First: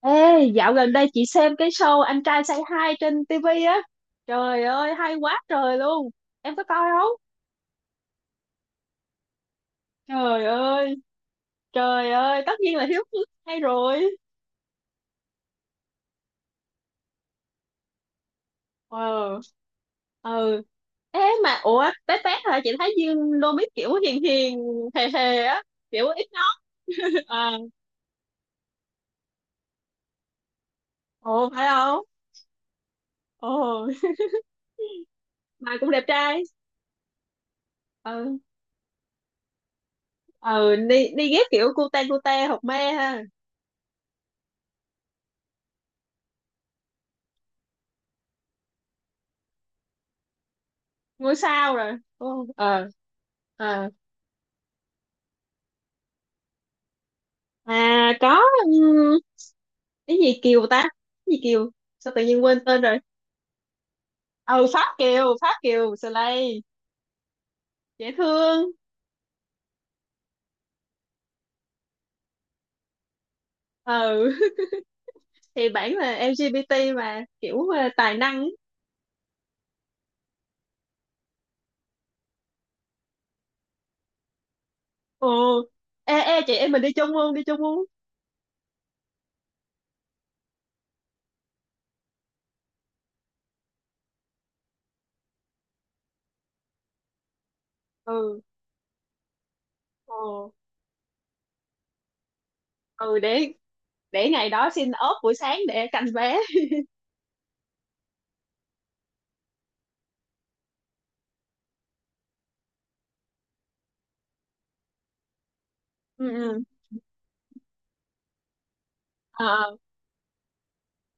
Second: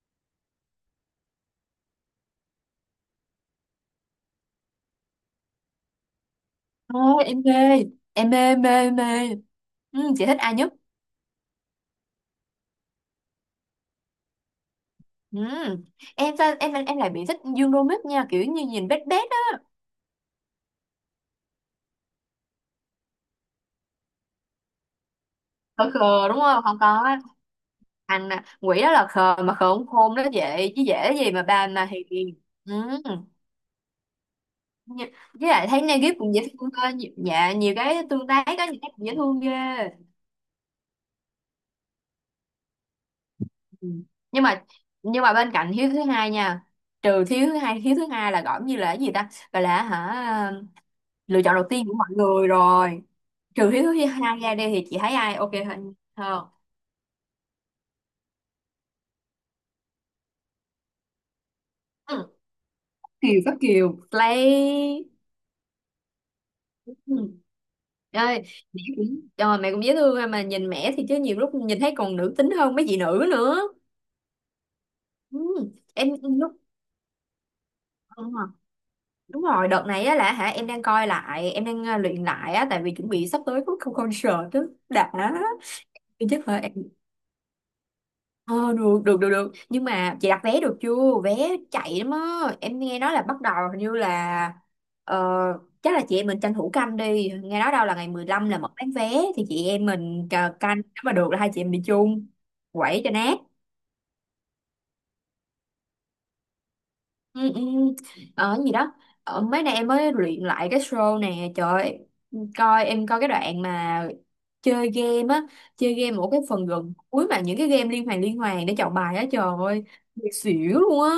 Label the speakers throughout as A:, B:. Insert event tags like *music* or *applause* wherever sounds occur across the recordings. A: Ê, dạo gần đây chị xem cái show Anh trai Say Hi trên TV á. Trời ơi, hay quá trời luôn. Em có coi không?
B: Thôi em mê mê mê Ừ, chị thích
A: Trời
B: ai nhất?
A: ơi, trời ơi, tất nhiên là Hiếu Phước hay rồi.
B: Ừ. em sao em lại bị thích Dương Đomít nha, kiểu như nhìn
A: Ờ,
B: bét bét á.
A: ừ. Ê mà, ủa, té té hả? Chị thấy Dương Đô Mít kiểu hiền hiền, hề hề á.
B: Khờ
A: Kiểu ít
B: khờ đúng
A: nói.
B: không, không có á.
A: *laughs* À,
B: Anh à, quỷ đó là khờ mà khờ không khôn đó, vậy chứ dễ gì mà
A: ồ,
B: bà
A: phải
B: mà
A: không?
B: hiền. Ừ.
A: Ồ,
B: Như- với lại
A: mà
B: thấy
A: cũng đẹp
B: Negip cũng dễ
A: trai.
B: thương cơ, dạ nhiều cái tương
A: Ừ,
B: tác có những cái cũng dễ thương ghê.
A: ừ, đi ghép kiểu cute cute, hột me ha.
B: Ừ. nhưng mà nhưng mà bên cạnh hiếu thứ hai nha. Trừ thiếu thứ hai, hiếu thứ hai là gọi như là cái gì ta, gọi là hả,
A: Ngôi
B: lựa chọn đầu
A: sao
B: tiên của
A: rồi.
B: mọi
A: Ồ,
B: người
A: ờ.
B: rồi. Trừ hiếu
A: Ờ.
B: thứ hai ra đi thì chị thấy ai ok hơn hơn?
A: À, có ừm, cái gì Kiều ta? Cái gì Kiều? Sao tự
B: Ừ.
A: nhiên quên tên rồi?
B: Kiều có Kiều
A: Ừ, Pháp
B: play.
A: Kiều, Pháp Kiều Slay,
B: Ừ.
A: dễ
B: Ơi,
A: thương.
B: mẹ cũng, trời mẹ cũng dễ thương ha, mà nhìn mẹ thì chứ nhiều lúc nhìn thấy còn nữ tính hơn mấy chị nữ nữa.
A: Ừ. *laughs* Thì
B: Ừ.
A: bản
B: Em
A: là
B: lúc đúng
A: LGBT mà kiểu tài năng.
B: rồi. Đúng rồi, đợt này á là hả em đang coi lại, em đang luyện lại á, tại vì chuẩn bị sắp tới có concert đó. Đã,
A: Ồ. Ê
B: thì
A: ê,
B: chắc
A: chị
B: là
A: em mình đi chung luôn, đi chung luôn.
B: ờ được được được được, nhưng mà chị đặt vé được chưa? Vé chạy lắm á, em nghe nói là bắt đầu hình như là ờ, chắc là chị em mình tranh thủ canh đi, nghe nói đâu là ngày mười
A: Ừ.
B: lăm là mở bán vé, thì chị em mình
A: Ồ.
B: canh, nếu mà được là hai chị em đi chung, quẩy cho
A: Ừ,
B: nát.
A: để ngày đó xin ốp buổi sáng để canh vé.
B: Ừ, ừ. ờ cái gì đó, mấy nay em mới luyện lại cái show nè, trời ơi, coi em coi cái đoạn mà chơi game á, chơi game
A: Ừ,
B: một cái
A: ừ.
B: phần gần cuối mà những cái game liên hoàn để chọn bài á, trời
A: Ờ.
B: ơi, xỉu luôn á.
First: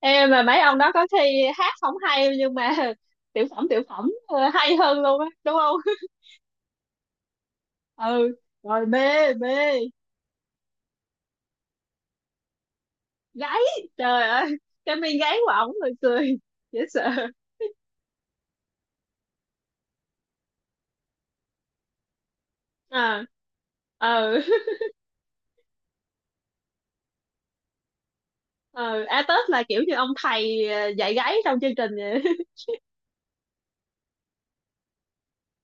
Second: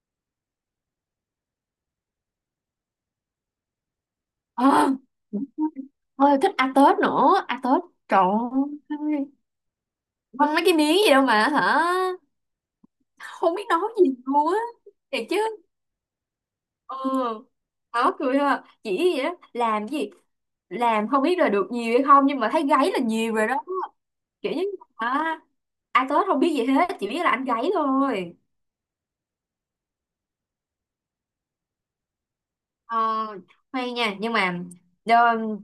A: Ê mà mấy ông đó có thi hát không hay, nhưng mà *laughs* tiểu phẩm hay
B: Ờ,
A: hơn luôn á, đúng không? *laughs*
B: thôi thích ăn Tết nữa, ăn Tết. Trời
A: Ừ. Rồi
B: ơi,
A: mê mê.
B: quăng mấy cái miếng gì đâu mà hả? Không
A: Gáy,
B: biết nói gì
A: trời ơi,
B: luôn á.
A: cái mi
B: Thiệt
A: gáy
B: chứ.
A: của ổng rồi cười dễ
B: Ừ,
A: sợ.
B: khó cười ha. Chỉ gì đó, làm gì? Làm không biết là được nhiều hay không, nhưng mà thấy gáy là
A: À,
B: nhiều rồi đó.
A: ờ,
B: Kiểu như là "À, ăn Tết không biết gì hết, chỉ biết là ăn gáy thôi."
A: ờ. A tết là kiểu như ông thầy dạy gáy trong chương trình vậy. *laughs*
B: Ờ, hay nha, nhưng mà đơ,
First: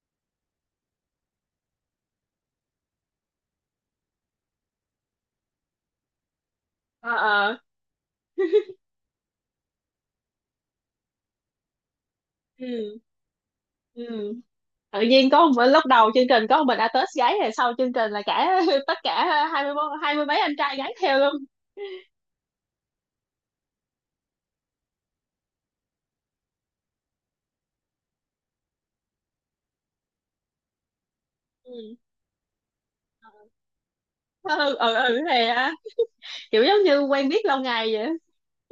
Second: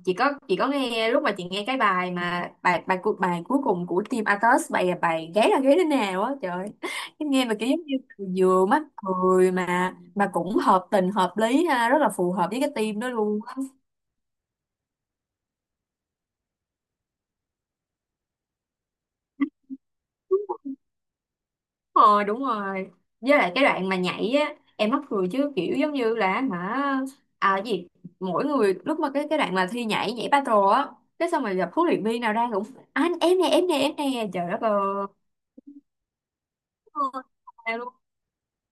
B: chị có nghe lúc mà chị nghe cái bài mà bài bài cuộc bài cuối cùng của team Atos, bài là bài gáy là gáy thế nào á, trời ơi.
A: Ờ,
B: Em nghe mà
A: ờ.
B: kiểu giống như vừa mắc cười mà cũng hợp tình hợp lý ha, rất là phù hợp với cái
A: Ừ,
B: team đó luôn.
A: ừ, tự nhiên có một lúc đầu chương trình có một mình a tết gáy, rồi sau chương trình là cả *laughs* tất cả hai mươi mấy anh trai gáy theo luôn.
B: Đúng rồi, đúng rồi. Với lại cái đoạn mà nhảy á, em mắc cười chứ kiểu giống như là hả, à cái gì, mỗi người lúc mà cái đoạn mà thi nhảy, nhảy battle á, cái xong rồi gặp huấn
A: Ừ,
B: luyện viên nào ra cũng anh em nè, em nè, em nè, trời đất
A: ừ,
B: ơi.
A: ừ. Ừ, thì à, kiểu giống như
B: Ừ,
A: quen biết lâu
B: tao
A: ngày
B: luôn.
A: vậy.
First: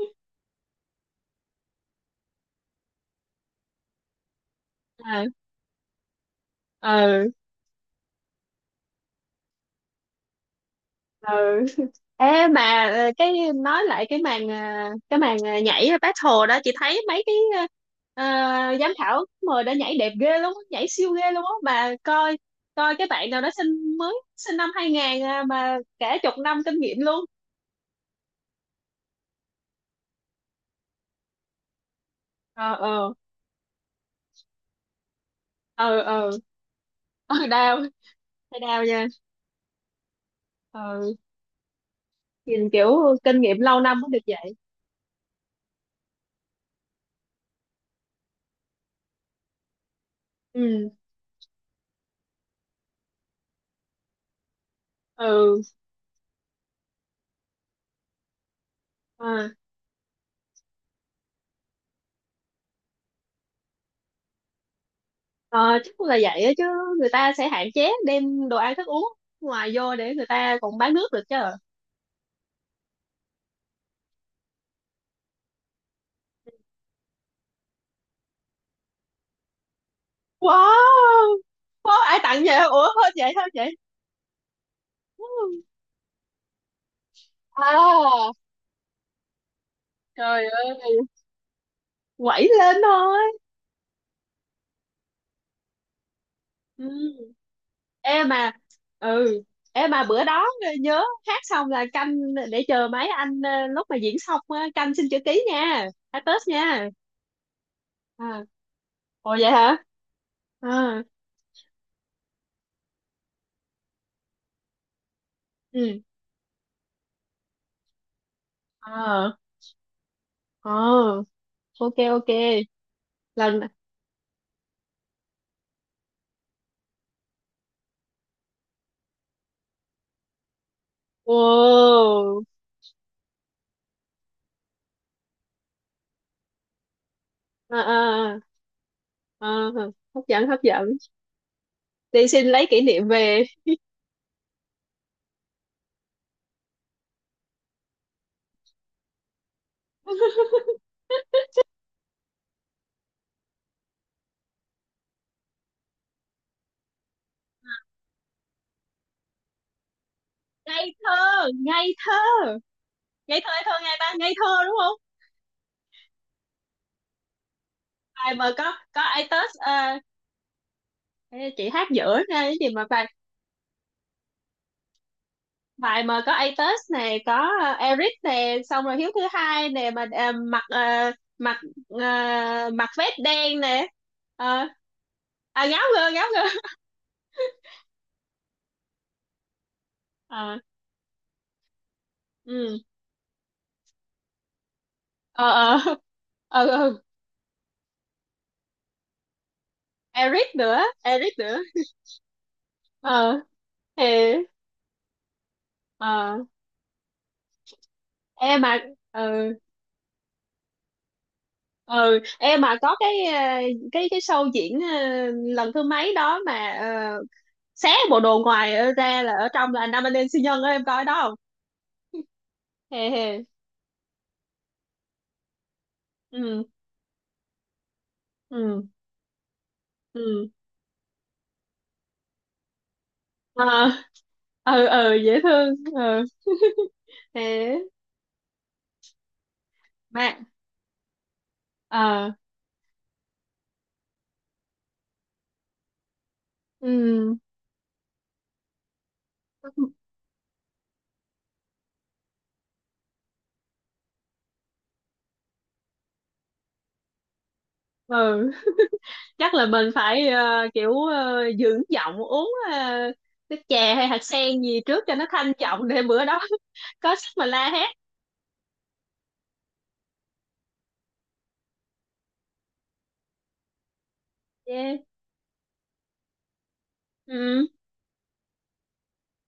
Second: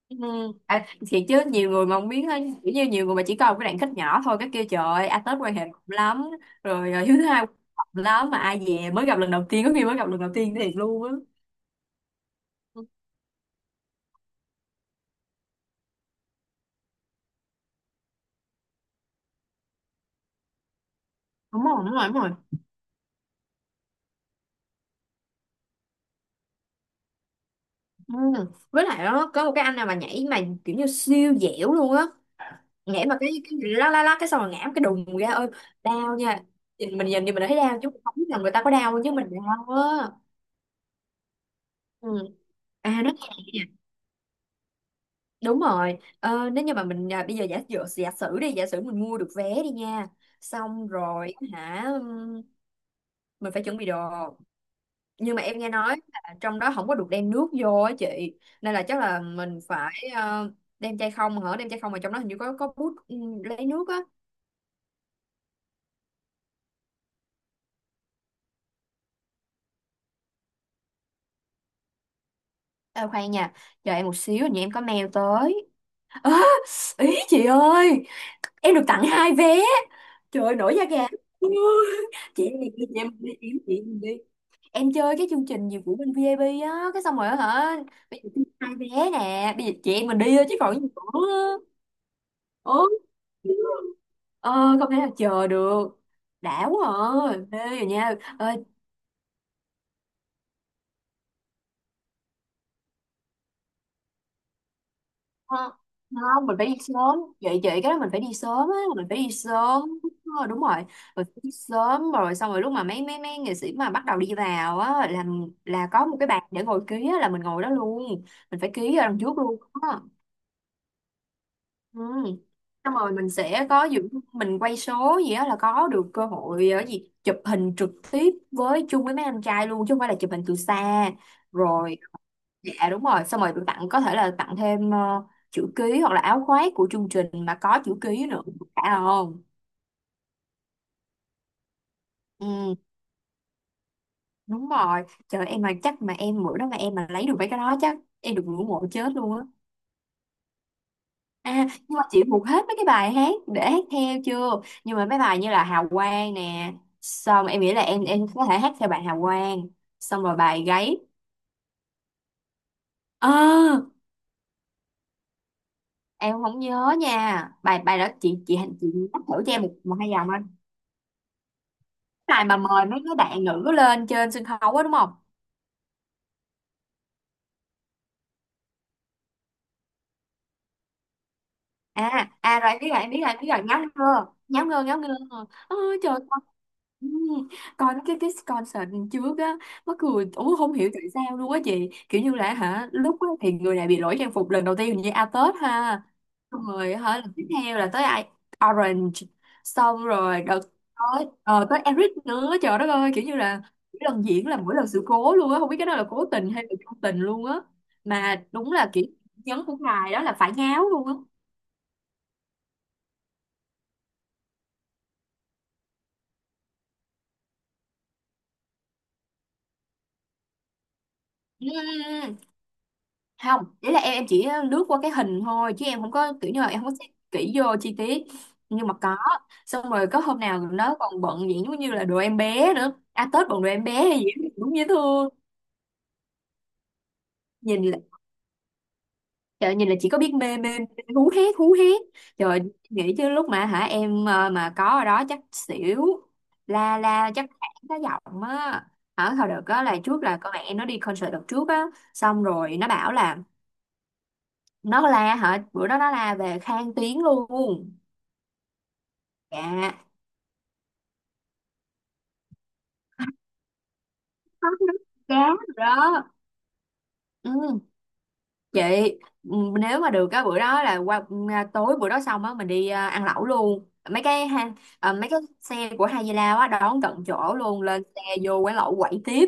B: Ừ. À, thiệt chứ nhiều người mà không biết ấy, kiểu như nhiều người mà chỉ coi một cái đoạn khách nhỏ thôi cái kia, trời ơi, à,
A: À,
B: Tết quan hệ rộng lắm rồi, à, thứ
A: ừ,
B: hai quan hệ rộng lắm, mà ai về mới gặp lần đầu tiên, có khi mới gặp lần đầu tiên thiệt luôn á.
A: ừ. Ê mà cái nói lại cái màn nhảy battle đó, chị thấy mấy cái ờ, giám khảo mời đã nhảy đẹp ghê luôn á, nhảy siêu ghê luôn á.
B: Đúng rồi, đúng
A: Mà
B: rồi, đúng rồi.
A: coi coi cái bạn nào đó sinh, mới sinh năm 2000 à, mà cả chục năm kinh nghiệm luôn.
B: Ừ. Với lại đó có một cái anh nào mà nhảy mà kiểu như siêu dẻo luôn á,
A: Ờ,
B: nhảy
A: ờ,
B: mà cái lá lá lá cái xong rồi ngã một cái đùng ra, ơi
A: ờ,
B: đau
A: ờ,
B: nha. Nhìn mình nhìn thì mình
A: ờ,
B: thấy đau
A: đau,
B: chứ không biết là người
A: thấy
B: ta có
A: đau
B: đau,
A: nha.
B: chứ mình đau á.
A: Ờ.
B: Ừ.
A: Nhìn
B: À nó,
A: kiểu kinh nghiệm lâu năm mới được vậy.
B: đúng rồi, nếu như mà mình à, bây giờ giả dụ giả sử đi, giả sử mình mua được vé đi nha, xong
A: Ừ,
B: rồi hả, mình phải chuẩn bị đồ. Nhưng mà em
A: ừ.
B: nghe nói là trong đó không có được đem nước vô á chị, nên là chắc là
A: Ờ.
B: mình phải đem chai không hả, đem chai không mà trong đó hình như có bút, lấy nước á.
A: Ờ, chắc là vậy á, chứ người ta sẽ hạn chế đem đồ ăn thức uống ngoài vô để người ta còn bán nước được chứ.
B: À, khoan nha, chờ em một xíu, hình như em có mail tới. Á, ý chị ơi, em được tặng hai vé, trời ơi, nổi da gà.
A: Wow. Wow,
B: *laughs*
A: ai tặng
B: Chị
A: vậy?
B: em đi,
A: Ủa,
B: chị em
A: hết
B: đi,
A: vậy thôi
B: chị
A: chị?
B: em đi. Em chơi cái chương trình gì của bên VIP á, cái xong rồi á hả, bây giờ
A: À,
B: hai vé nè, bây giờ chị em mình đi
A: trời
B: thôi chứ còn
A: ơi,
B: gì nữa.
A: quẩy lên
B: Ừ,
A: thôi.
B: ờ không thể nào chờ được, đã quá.
A: Ừ.
B: À mê rồi nha
A: Em mà,
B: ơi,
A: ừ, em mà bữa đó nhớ hát xong là canh, để chờ mấy anh lúc mà diễn xong á, canh xin chữ ký
B: ờ,
A: nha. Hát Tết
B: không mình phải đi
A: nha.
B: sớm, vậy vậy cái đó mình phải đi
A: À,
B: sớm á, mình phải đi
A: ồ, vậy hả?
B: sớm. Ờ, đúng rồi,
A: À.
B: mình phải đi sớm rồi xong rồi lúc mà mấy mấy mấy nghệ sĩ mà bắt đầu đi vào á là
A: Ừ.
B: có một cái bàn để ngồi ký á, là mình ngồi đó luôn, mình phải ký ở đằng
A: À.
B: trước luôn á.
A: Ờ. Ok,
B: Ừ.
A: ok.
B: Xong rồi mình
A: Lần.
B: sẽ có dự mình quay số gì đó là có được cơ hội ở gì chụp hình trực tiếp với chung với mấy anh trai luôn chứ không phải là chụp hình từ xa. Rồi,
A: Wow.
B: dạ đúng rồi, xong rồi được tặng có thể là tặng thêm chữ ký hoặc là áo khoác của chương trình mà có
A: À,
B: chữ ký nữa, phải không?
A: à, à, hấp dẫn hấp dẫn, đi xin lấy
B: Ừ
A: kỷ niệm về.
B: đúng rồi, trời em mà chắc mà em bữa đó mà em mà lấy được mấy cái đó chắc em được ngưỡng mộ chết luôn á. À, nhưng mà chị thuộc hết mấy cái bài hát để hát theo chưa? Nhưng mà mấy bài như là Hào Quang nè, xong em nghĩ là em có thể hát theo bài Hào Quang, xong rồi bài
A: Ngây
B: gáy.
A: thơ, ngây thơ, ngây thơ, ngây thơ,
B: Ờ,
A: ngây ta, ngây thơ, đúng không?
B: em không nhớ nha. Bài bài đó
A: Bài mà có
B: chị
A: có
B: nhắc thử cho
A: Atos,
B: em một, một hai dòng anh.
A: chị hát giữa ra
B: Bài
A: cái
B: mà
A: gì mà
B: mời mấy
A: bài,
B: cái bạn nữ lên trên sân khấu á đúng không?
A: bài mà có Atos này, có Eric nè, xong rồi Hiếu thứ hai nè, mà mặc ờ,
B: À à rồi em
A: mặc
B: biết rồi, em
A: vest
B: biết rồi, em biết
A: đen
B: rồi, ngáo
A: nè.
B: ngơ, ngáo
A: Ờ.
B: ngơ, ngáo ngơ.
A: À, ngáo
B: Ôi,
A: ngơ,
B: trời ơi.
A: ngáo ngơ.
B: Ừ, còn cái concert trước á, mắc cười ủa
A: Ờ,
B: không hiểu tại sao luôn á chị, kiểu như là
A: ừ,
B: hả, lúc á thì người này bị lỗi trang phục lần đầu tiên, hình như A
A: ờ,
B: Tết
A: ờ,
B: ha, xong
A: ờ, ờ.
B: rồi hả lần tiếp theo là tới ai, Orange, xong rồi
A: Eric
B: đợt
A: nữa,
B: tới
A: Eric nữa.
B: tới Eric nữa, trời đất ơi, kiểu như
A: ờ
B: là mỗi
A: thì
B: lần diễn là mỗi lần sự cố luôn á, không biết cái đó là cố
A: ờ
B: tình hay là vô tình luôn á. Mà
A: em
B: đúng
A: mà,
B: là kiểu
A: ừ,
B: nhấn của ngài đó là phải ngáo luôn á.
A: ừ, em mà có cái cái show diễn lần thứ mấy đó mà uh, xé bộ đồ ngoài ở ra là ở trong là anh nam anh em siêu nhân á, em coi đó không?
B: Ừ, ừ, ừ.
A: Hề hề.
B: Không đấy là em chỉ lướt qua cái hình thôi, chứ em không có kiểu như
A: Ừ,
B: là em không có xem kỹ vô chi tiết.
A: ừ,
B: Nhưng mà có, xong rồi có hôm
A: ừ.
B: nào nó còn bận vậy giống như là đồ em bé nữa, à Tết bận đồ em
A: Ờ,
B: bé hay gì đó, đúng dễ
A: ừ, ừ,
B: thương.
A: dễ thương. Ừ, thế
B: Nhìn là, trời nhìn là chỉ có biết
A: mà.
B: mê mê mê, hú hét hú hét,
A: Ờ,
B: trời. Nghĩ chứ lúc mà hả em mà có ở đó chắc xỉu, la la
A: ừ,
B: chắc hẳn cái giọng á. Ở hồi đợt đó là trước là con mẹ em nó đi concert đợt trước á, xong rồi nó bảo là nó la hả, bữa đó nó la về khang tiếng luôn.
A: ừ, chắc là mình
B: Dạ
A: phải kiểu dưỡng giọng uống nước chè hay hạt sen
B: nó
A: gì
B: nó
A: trước cho nó thanh
B: chán rồi
A: trọng, để
B: đó.
A: bữa đó *laughs* có sức mà la
B: Ừ,
A: hét.
B: chị, ừ, nếu mà được cái bữa đó là qua ừ, à, tối bữa đó xong á mình đi à, ăn lẩu luôn mấy cái ha.
A: Yeah.
B: À, mấy cái xe của Hai Di Lao á đón tận chỗ
A: Ừ.
B: luôn, lên xe vô quán lẩu quẩy tiếp.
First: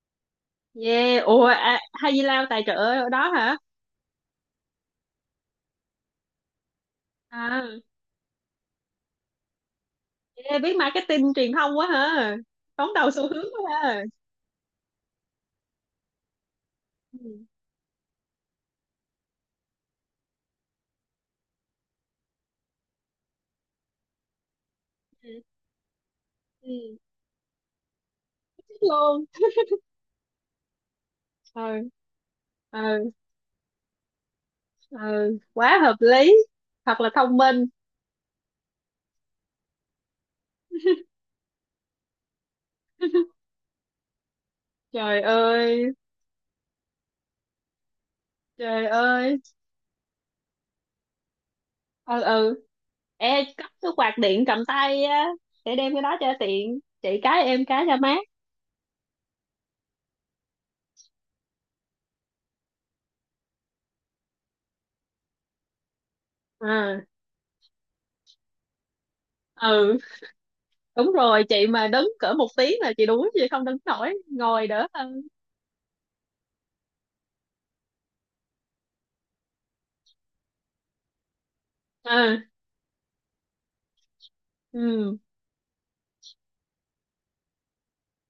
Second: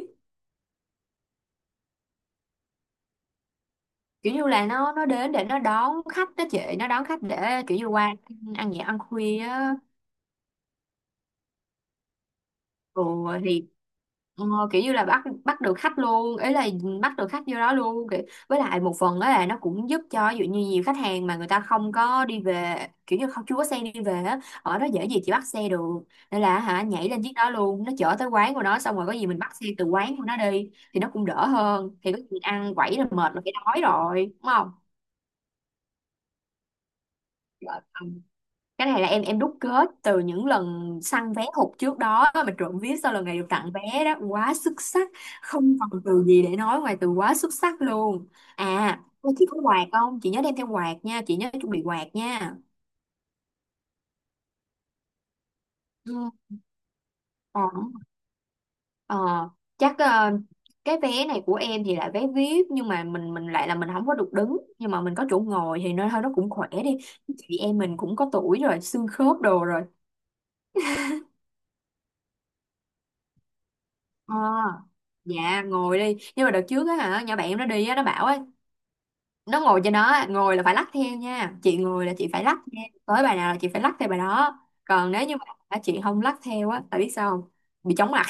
A: Yeah, ủa, à, hay gì lao tài trợ ở đó hả?
B: Kiểu như là nó đến để nó đón khách đó chị, nó đón khách để
A: À,
B: kiểu như qua ăn nhẹ ăn khuya á.
A: yeah, biết marketing truyền thông quá hả? Đón đầu xu
B: Ồ,
A: hướng
B: thì
A: quá ha.
B: ờ, kiểu như là bắt bắt được khách luôn, ý là bắt
A: Ừ,
B: được khách vô đó luôn kiểu. Với lại một phần đó là nó cũng giúp cho, ví dụ như nhiều khách hàng mà người ta không có đi về, kiểu như không chưa có xe đi về á, ở đó dễ gì chị
A: ừ,
B: bắt xe được, nên là hả
A: ừ,
B: nhảy lên chiếc đó luôn, nó chở tới quán của
A: thích
B: nó, xong rồi có
A: luôn.
B: gì mình bắt xe từ quán của nó đi thì nó cũng đỡ
A: Ừ,
B: hơn, thì có gì ăn quẩy là
A: ừ,
B: mệt là phải đói rồi đúng không.
A: ừ, quá hợp lý. Thật là thông minh.
B: Dạ. Cái này là em đúc kết từ những lần săn vé hụt trước đó, mà trộm vía sau lần này được tặng vé đó quá xuất sắc,
A: Trời
B: không
A: ơi,
B: còn từ gì để nói ngoài từ quá xuất sắc luôn.
A: trời
B: À có
A: ơi.
B: chị, có quạt không chị, nhớ đem theo quạt nha, chị nhớ chuẩn bị quạt
A: Ừ,
B: nha.
A: ừ. Ê, cất cái quạt điện cầm tay á, để đem cái đó
B: Ừ.
A: cho tiện. Chị cái,
B: ờ,
A: em cái, cho mát.
B: ờ, chắc cái vé này của em thì là vé VIP, nhưng mà mình lại là mình không có được đứng, nhưng mà mình có chỗ ngồi thì nó thôi nó cũng khỏe đi,
A: À,
B: chị em mình cũng có tuổi rồi, xương khớp đồ rồi.
A: ừ, đúng rồi. Chị mà đứng cỡ một tiếng là chị đuối, chị không đứng nổi.
B: Ờ,
A: Ngồi đỡ hơn.
B: dạ ngồi đi, nhưng mà đợt trước á hả nhỏ bạn em nó đi á, nó bảo á, nó ngồi cho nó á, ngồi là phải lắc theo nha chị, ngồi là chị
A: À,
B: phải lắc nha, tới bài nào là chị phải lắc theo bài đó. Còn
A: ừ.
B: nếu như mà hả, chị không lắc theo á, tại biết sao không, bị chóng mặt.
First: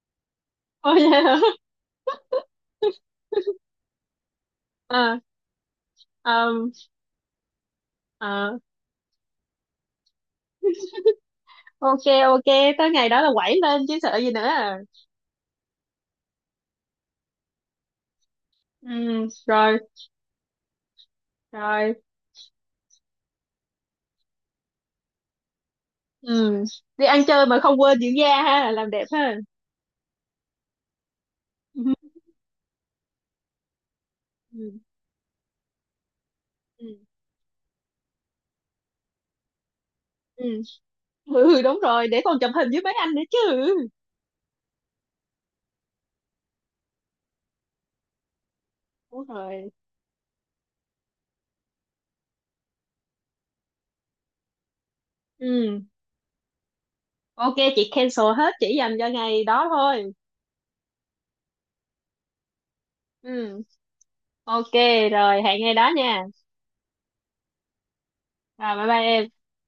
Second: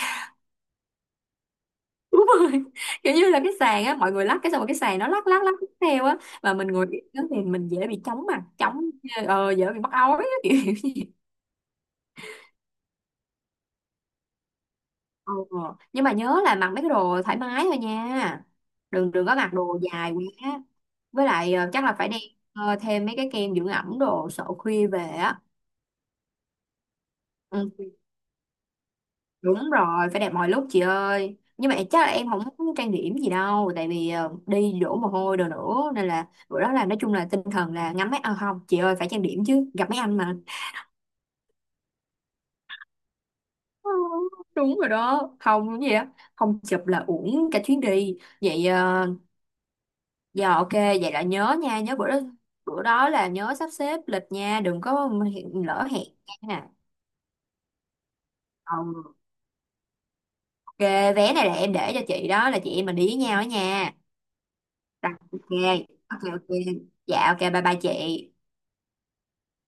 A: Ôi, *laughs* vậy hả?
B: *laughs* Đúng rồi, kiểu như là cái sàn á, mọi người lắc cái xong rồi cái sàn nó
A: À,
B: lắc lắc lắc theo á, mà mình
A: um,
B: ngồi yên đó thì mình dễ bị chóng mặt,
A: à,
B: chóng dễ bị mắc ói á, kiểu kiểu như-
A: ok, ok, tới ngày đó là quẩy lên chứ sợ gì nữa, à.
B: Ờ, nhưng mà nhớ là mặc mấy cái đồ thoải mái thôi nha,
A: Ừ,
B: đừng đừng có mặc
A: rồi,
B: đồ dài quá. Với lại chắc
A: rồi.
B: là phải đem thêm mấy cái kem dưỡng ẩm đồ, sợ khuya về á.
A: Ừ. Đi ăn chơi mà không
B: Ừ.
A: quên dưỡng da ha, làm đẹp ha.
B: Đúng rồi, phải đẹp mọi lúc chị ơi, nhưng mà
A: Ừ.
B: chắc là
A: *laughs*
B: em không muốn trang điểm gì đâu, tại vì đi
A: Ừ,
B: đổ mồ hôi đồ nữa, nên là bữa đó là
A: ừ.
B: nói chung là tinh thần là ngắm mấy, à, không chị ơi phải trang điểm chứ, gặp mấy anh mà.
A: Ừ. Ừ, đúng rồi, để còn chụp hình với mấy anh nữa chứ.
B: Ừ, đúng rồi đó không gì á, không chụp là uổng cả chuyến đi vậy. Ờ,
A: Đúng rồi.
B: giờ ok vậy là nhớ nha, nhớ bữa đó, bữa đó là nhớ sắp xếp lịch nha, đừng có hiện
A: Ừ.
B: lỡ hẹn nha.
A: Ok, chị cancel hết, chỉ dành cho
B: Ừ,
A: ngày đó thôi.
B: ghê, vé này là em để cho chị đó, là chị em mình đi với nhau đó
A: Ừ.
B: nha.
A: Ok.
B: Rồi, ok,
A: Rồi, hẹn ngày đó
B: ok,
A: nha.
B: ok. Dạ, ok, bye bye chị.
A: Rồi, bye bye em.